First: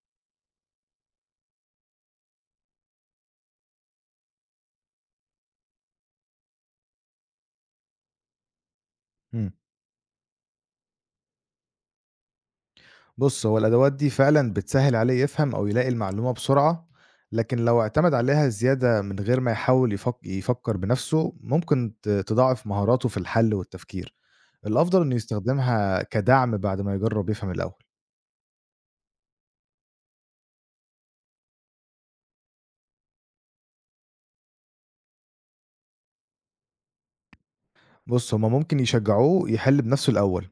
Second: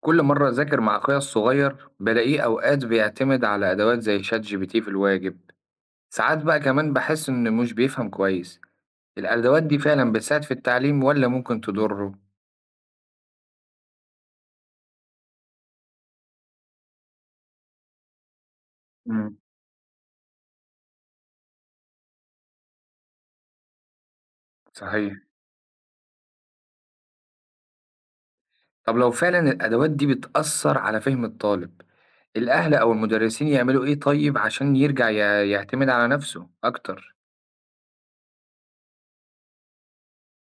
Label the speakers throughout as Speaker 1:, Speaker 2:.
Speaker 1: كل مرة أذاكر مع أخويا الصغير بلاقيه أوقات بيعتمد على أدوات زي شات جي بي تي في الواجب. ساعات بقى كمان بحس إنه مش بيفهم كويس.
Speaker 2: إمم.
Speaker 1: الأدوات دي فعلا بتساعد في التعليم ولا ممكن تضره؟
Speaker 2: بُص، هو الأدوات دي فعلًا بتسهِّل عليه يفهم أو يلاقي المعلومة بسرعة، لكن لو اعتمد عليها زيادة من
Speaker 1: مم.
Speaker 2: غير ما يحاول يفك يفكّر بنَفْسه، ممكن تضاعف مهاراته في الحَل والتفكير. الأفضل
Speaker 1: صحيح.
Speaker 2: إنه يستخدمها كدعم بعد ما يجرّب يفهم الأول.
Speaker 1: طب لو فعلا الأدوات دي بتأثر على فهم الطالب، الأهل أو المدرسين يعملوا إيه طيب عشان يرجع يعتمد على نفسه أكتر؟
Speaker 2: بُص، هُم ممكن يشجّعوه يحِل بنَفْسه الأول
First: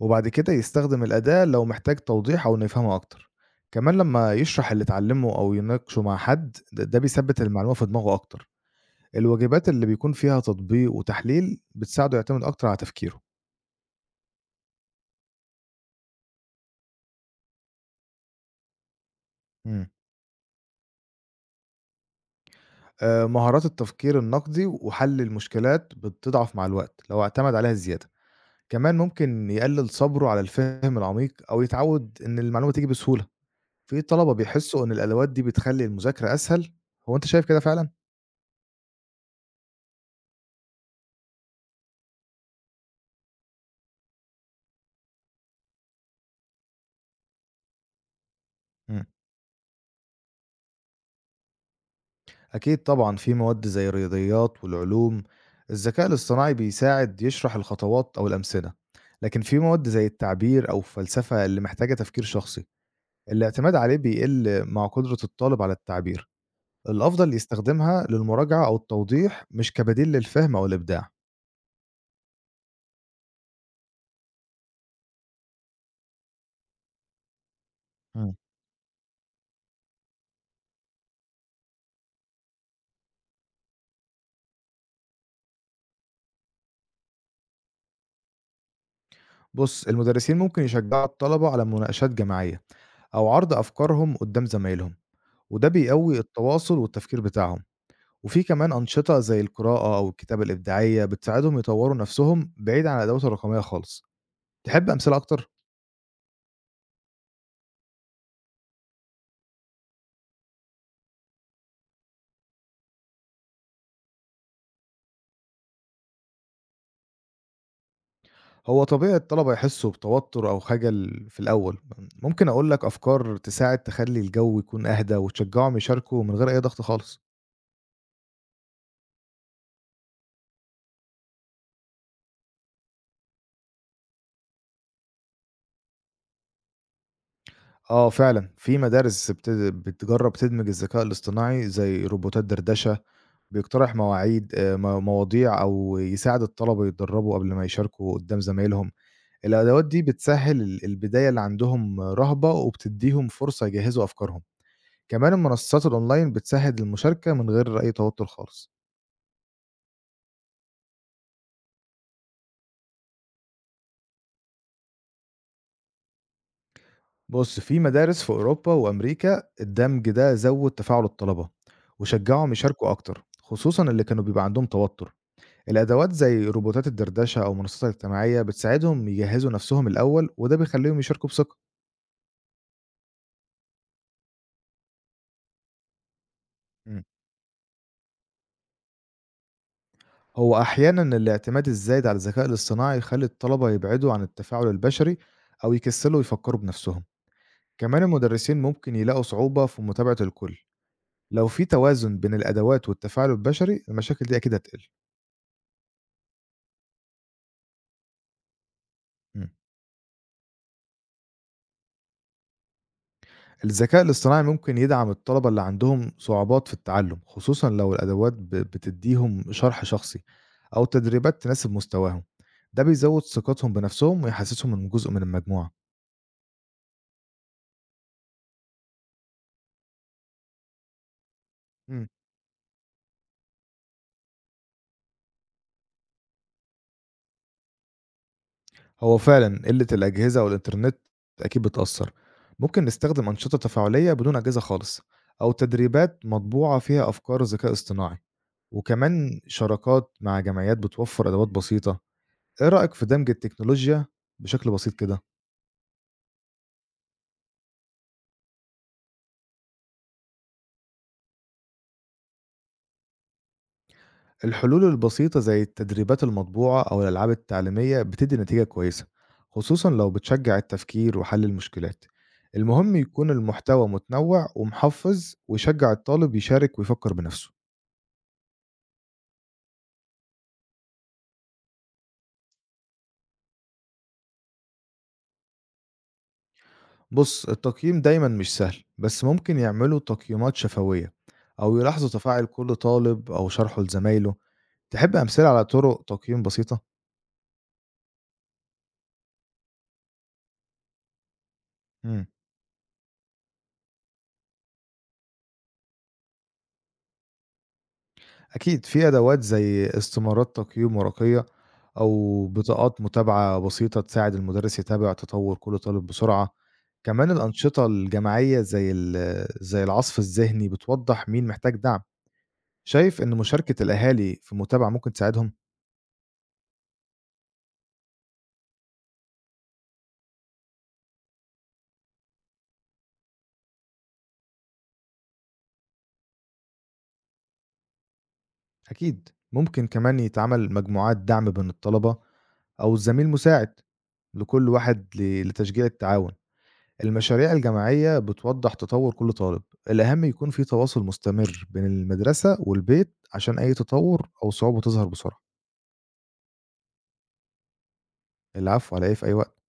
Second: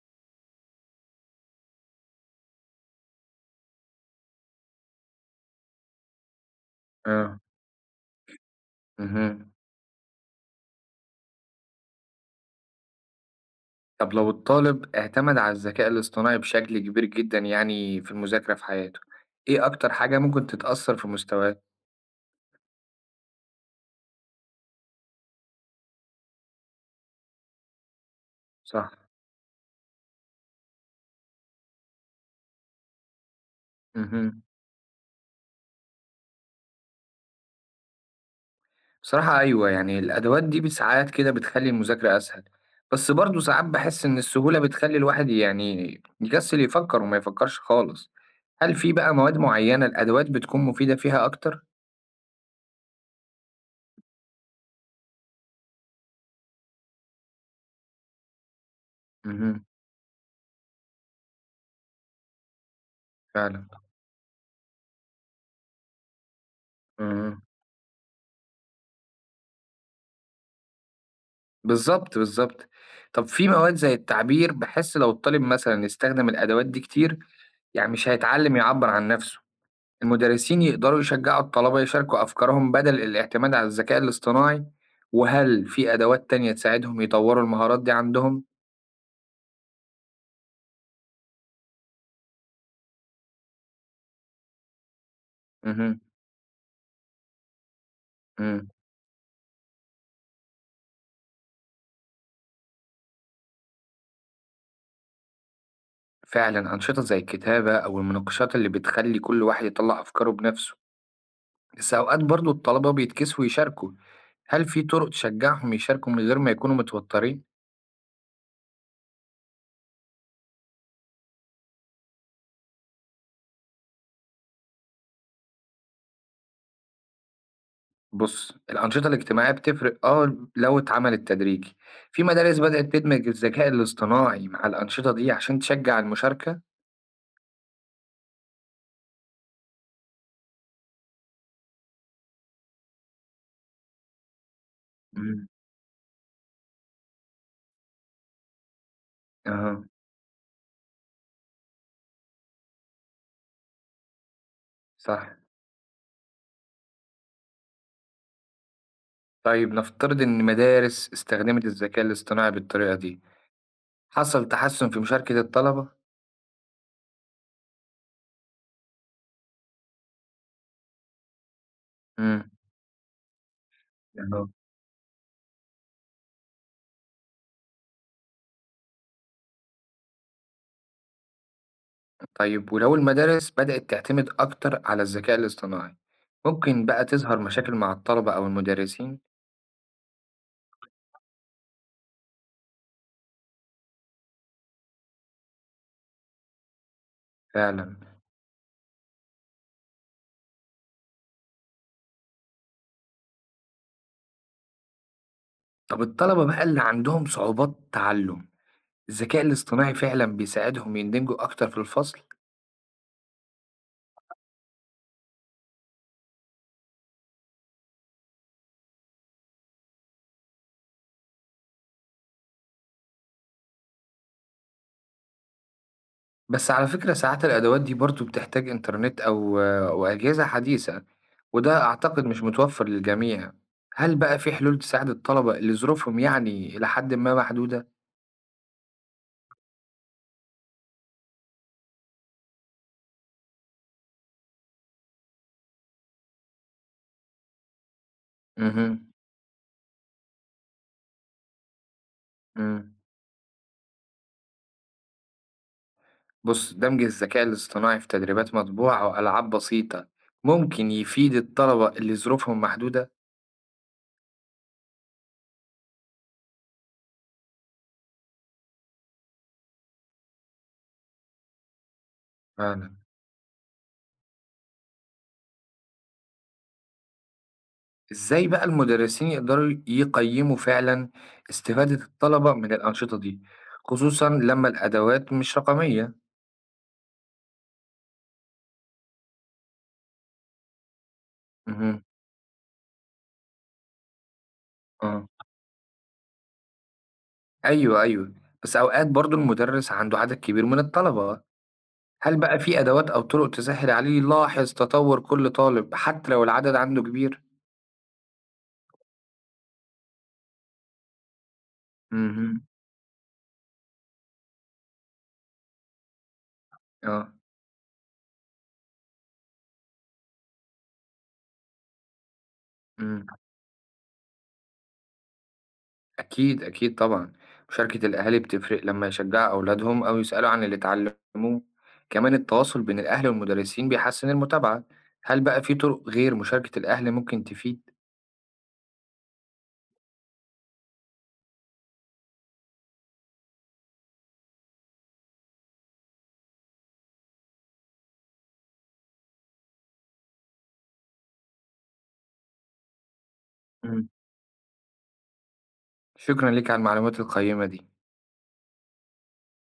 Speaker 2: وبعد كده يستخدم الأداة لو محتاج توضيح أو إنه يفهمها أكتر. كمان لمّا يشرح اللي اتعلّمه أو يناقشه مع حد، ده
Speaker 1: اه.
Speaker 2: بيثبِّت المعلومة في دماغه أكتر.
Speaker 1: مهم.
Speaker 2: الوجبات اللي بيكون فيها تطبيق وتحليل بتساعده يعتمد أكتر على تفكيره.
Speaker 1: طب لو الطالب اعتمد على الذكاء الاصطناعي بشكل كبير جدا يعني في المذاكرة في حياته، ايه
Speaker 2: إمم.
Speaker 1: اكتر حاجة ممكن تتأثر في مستواه؟
Speaker 2: مهارات التفكير النقدي وحل المشكلات بتضعف مع الوقت لو اعتمد عليها زيادة.
Speaker 1: صح.
Speaker 2: كمان ممكن يقلل صبره على الفهم العميق أو يتعود إن المعلومة تيجي بسهولة. في طلبة
Speaker 1: امم.
Speaker 2: بيحسوا إن الأدوات دي بتخلّي المذاكرة أسهل، هو أنت شايف كده فعلًا؟
Speaker 1: بصراحة ايوه، يعني الادوات دي ساعات كده بتخلي المذاكرة اسهل، بس برضه ساعات بحس ان السهولة بتخلي الواحد يعني يكسل يفكر وما يفكرش خالص. هل في
Speaker 2: إمم.
Speaker 1: بقى مواد معينة الادوات بتكون مفيدة فيها اكتر؟
Speaker 2: أكيد طبعًا في مواد زي الرياضيات والعلوم، الذكاء الاصطناعي بيساعد يشرح الخطوات أو الأمثلة، لكن في
Speaker 1: امم.
Speaker 2: مواد زي التعبير أو الفلسفة اللي محتاجة تفكير شخصي،
Speaker 1: فعلا.
Speaker 2: الاعتماد عليه بيقل مع قدرة الطالب على التعبير، الأفضل
Speaker 1: امم.
Speaker 2: يستخدمها للمراجعة أو التوضيح مش كبديل للفهم أو الإبداع.
Speaker 1: بالضبط، بالضبط. طب في مواد زي التعبير باحس لو الطالب مثلًا استخدم الأدوات دي كتير، يعني مش
Speaker 2: مم.
Speaker 1: هيتعلم يعبّر عن نفسه. المدرسين يقدروا يشجعوا الطلبة يشاركوا أفكارهم بدل الاعتماد على الذكاء الاصطناعي، وهل في أدوات تانية تساعدهم يطوروا المهارات دي عندهم؟
Speaker 2: بُص، المدرسين ممكن يشجعوا الطلبة على مناقشات جماعية أو عرض أفكارهم قدام زمايلهم، وده
Speaker 1: اهم.
Speaker 2: بيقوي التواصل والتفكير بتاعهم. وفي
Speaker 1: إمم.
Speaker 2: كمان أنشطة زي القراءة أو الكتابة الإبداعية بتساعدهم يطوروا نفسهم بعيد عن الأدوات الرقمية خالص. تحب أمثلة أكتر؟
Speaker 1: فعلًا أنشطة زي الكتابة أو المناقشات اللي بتخلّي كل واحد يطلّع أفكاره بنفسه، بس أوقات برضه الطلبة بيتكسفوا يشاركوا، هل في طرق تشجعهم يشاركوا من غير ما يكونوا متوترين؟
Speaker 2: هو طبيعي الطلبة يحسوا بتوتر أو خجل في الأول. ممكن أقول لك أفكار تساعد تخلي الجو يكون أهدى وتشجعهم يشاركوا من غير أي ضغط خالص.
Speaker 1: بُص، الأنشطة الاجتماعية بتفرق آه لو اتعملت تدريجي، في مدارس بدأت تدمج الذكاء الاصطناعي مع الأنشطة دي عشان تشجع المشاركة.
Speaker 2: آه فعلا في مدارس بتجرب تدمج الذكاء الاصطناعي زي روبوتات دردشة بيقترح مواعيد
Speaker 1: إمم.
Speaker 2: مواضيع أو يساعد الطلبة يتدربوا قبل ما يشاركوا قدام زمايلهم.
Speaker 1: أها.
Speaker 2: الأدوات دي بتسهّل البداية اللي عندهم رهبة، وبتدّيهم فرصة يجهّزوا أفكارهم. كمان
Speaker 1: صح.
Speaker 2: المنصات الأونلاين بتسهّل المشاركة من غير أي توتر خالص.
Speaker 1: طيب نفترض إن مدارس استخدمت الذكاء الاصطناعي بالطريقة دي، حصل تحسن في مشاركة الطلبة؟
Speaker 2: بُص، في مدارس في أوروبا وأمريكا الدمج ده زوّد تفاعل الطلبة،
Speaker 1: إمم.
Speaker 2: وشجّعهم يشاركوا أكتر، خصوصًا اللي كانوا بيبقى
Speaker 1: أها.
Speaker 2: عندهم توتر. الأدوات زي روبوتات الدردشة أو المنصات الاجتماعية بتساعدهم يجهّزوا نفسهم الأول، وده بيخلّيهم يشاركوا بثقة.
Speaker 1: طيب ولو المدارس بدأت تعتمد أكتر على الذكاء الاصطناعي، ممكن
Speaker 2: إمم.
Speaker 1: بقى تظهر مشاكل مع الطلبة أو المدرسين؟
Speaker 2: هو أحيانًا الاعتماد الزايد على الذكاء الاصطناعي يخلّي الطلبة يبعدوا عن التفاعل البشري أو يكسّلوا يفكّروا بنفسهم،
Speaker 1: فعلًا.
Speaker 2: كمان المدرسين ممكن يلاقوا صعوبة في متابعة الكل، لو في توازن بين الأدوات والتفاعل البشري المشاكل دي أكيد هتقل.
Speaker 1: طب الطلبة بقى اللي عندهم صعوبات تعلُّم، الذكاء
Speaker 2: إمم.
Speaker 1: الاصطناعي فعلا بيساعدهم يندمجوا أكتر في الفصل؟
Speaker 2: الذكاء الاصطناعي ممكن يدعم الطلبة اللي عندهم صعوبات في التعلُّم، خصوصًا لو الأدوات بتدّيهم شرح شخصي أو تدريبات تناسب مستواهم، ده بيزوّد ثقتهم بنفسهم ويحسّسهم إنّهم جزء من المجموعة.
Speaker 1: بس على فكرة ساعات الأدوات دي برضو بتحتاج إنترنت أو أجهزة حديثة، وده
Speaker 2: إمم.
Speaker 1: أعتقد مش متوفر للجميع. هل بقى في حلول تساعد الطلبة اللي ظروفهم يعني إلى حد ما محدودة؟
Speaker 2: هو فعلًا قِلّة الأجهزة والإنترنت أكيد بتأثّر، ممكن نستخدم أنشطة تفاعلية بدون أجهزة خالص، أو تدريبات مطبوعة فيها أفكار ذكاء اصطناعي،
Speaker 1: مهم.
Speaker 2: وكمان شراكات مع جمعيات بتوفّر أدوات بسيطة. إيه رأيك
Speaker 1: مم.
Speaker 2: في دمج التكنولوجيا بشكل بسيط كده؟
Speaker 1: بص، دمج الذكاء الاصطناعي في تدريبات مطبوعة وألعاب بسيطة ممكن يفيد الطلبة اللي ظروفهم محدودة؟
Speaker 2: الحلول البسيطة زي التدريبات المطبوعة أو الألعاب التعليمية بتدّي نتيجة كويسة، خصوصًا لو بتشجّع التفكير وحَل المشكلات، المهم
Speaker 1: فعلا.
Speaker 2: يكون المحتوى متنوع ومحفّز ويشجّع الطالب يشارك ويفكّر بنَفْسه.
Speaker 1: ازاي بقى المدرسين يقدروا يقيموا فعلا استفادة الطلبة من الأنشطة دي، خصوصا لما الأدوات مش رقمية؟
Speaker 2: بُص، التقييم دايمًا مش سهل، بس ممكن يعملوا تقييمات شفوية أو
Speaker 1: مهم.
Speaker 2: يلاحظوا تفاعل كل طالب أو شرحه لزمايله. تحب
Speaker 1: اه.
Speaker 2: أمثلة على طرق تقييم بسيطة؟
Speaker 1: ايوه، ايوه. بس اوقات برضو المدرس عنده عدد كبير من الطلبة،
Speaker 2: إمم،
Speaker 1: هل بقى في أدوات أو طرق تسهل عليه يلاحظ تطور كل طالب حتى لو العدد عنده كبير؟
Speaker 2: أكيد في أدوات زي استمارات تقييم ورقية أو
Speaker 1: مهم.
Speaker 2: بطاقات متابعة بسيطة تساعد المدرس يتابع تطور كل طالب بسرعة. كمان
Speaker 1: اه.
Speaker 2: الأنشطة الجماعية زي زي العصف الذهني بتوضح مين محتاج دعم. شايف
Speaker 1: مم.
Speaker 2: إن مشاركة الأهالي في المتابعة ممكن تساعدهم؟
Speaker 1: أكيد، أكيد طبعًا، مشاركة الأهالي بتفرق لمّا يشجعوا أولادهم أو يسألوا عن اللي اتعلموه، كمان التواصل بين الأهل والمدرسين بيحسّن المتابعة، هل بقى في طرق غير مشاركة الأهل ممكن تفيد؟
Speaker 2: أكيد، ممكن كمان يتعمل مجموعات دعم بين الطلبة أو الزميل مساعد لكل واحد لتشجيع التعاون، المشاريع الجماعية بتوضح تطور كل طالب، الأهم يكون في تواصل مستمر بين المدرسة والبيت عشان أي
Speaker 1: إمم.
Speaker 2: تطور أو صعوبة تظهر بسرعة.
Speaker 1: شكرًا ليك على المعلومات القيّمة دي.
Speaker 2: العفو، على إيه، في أي وقت.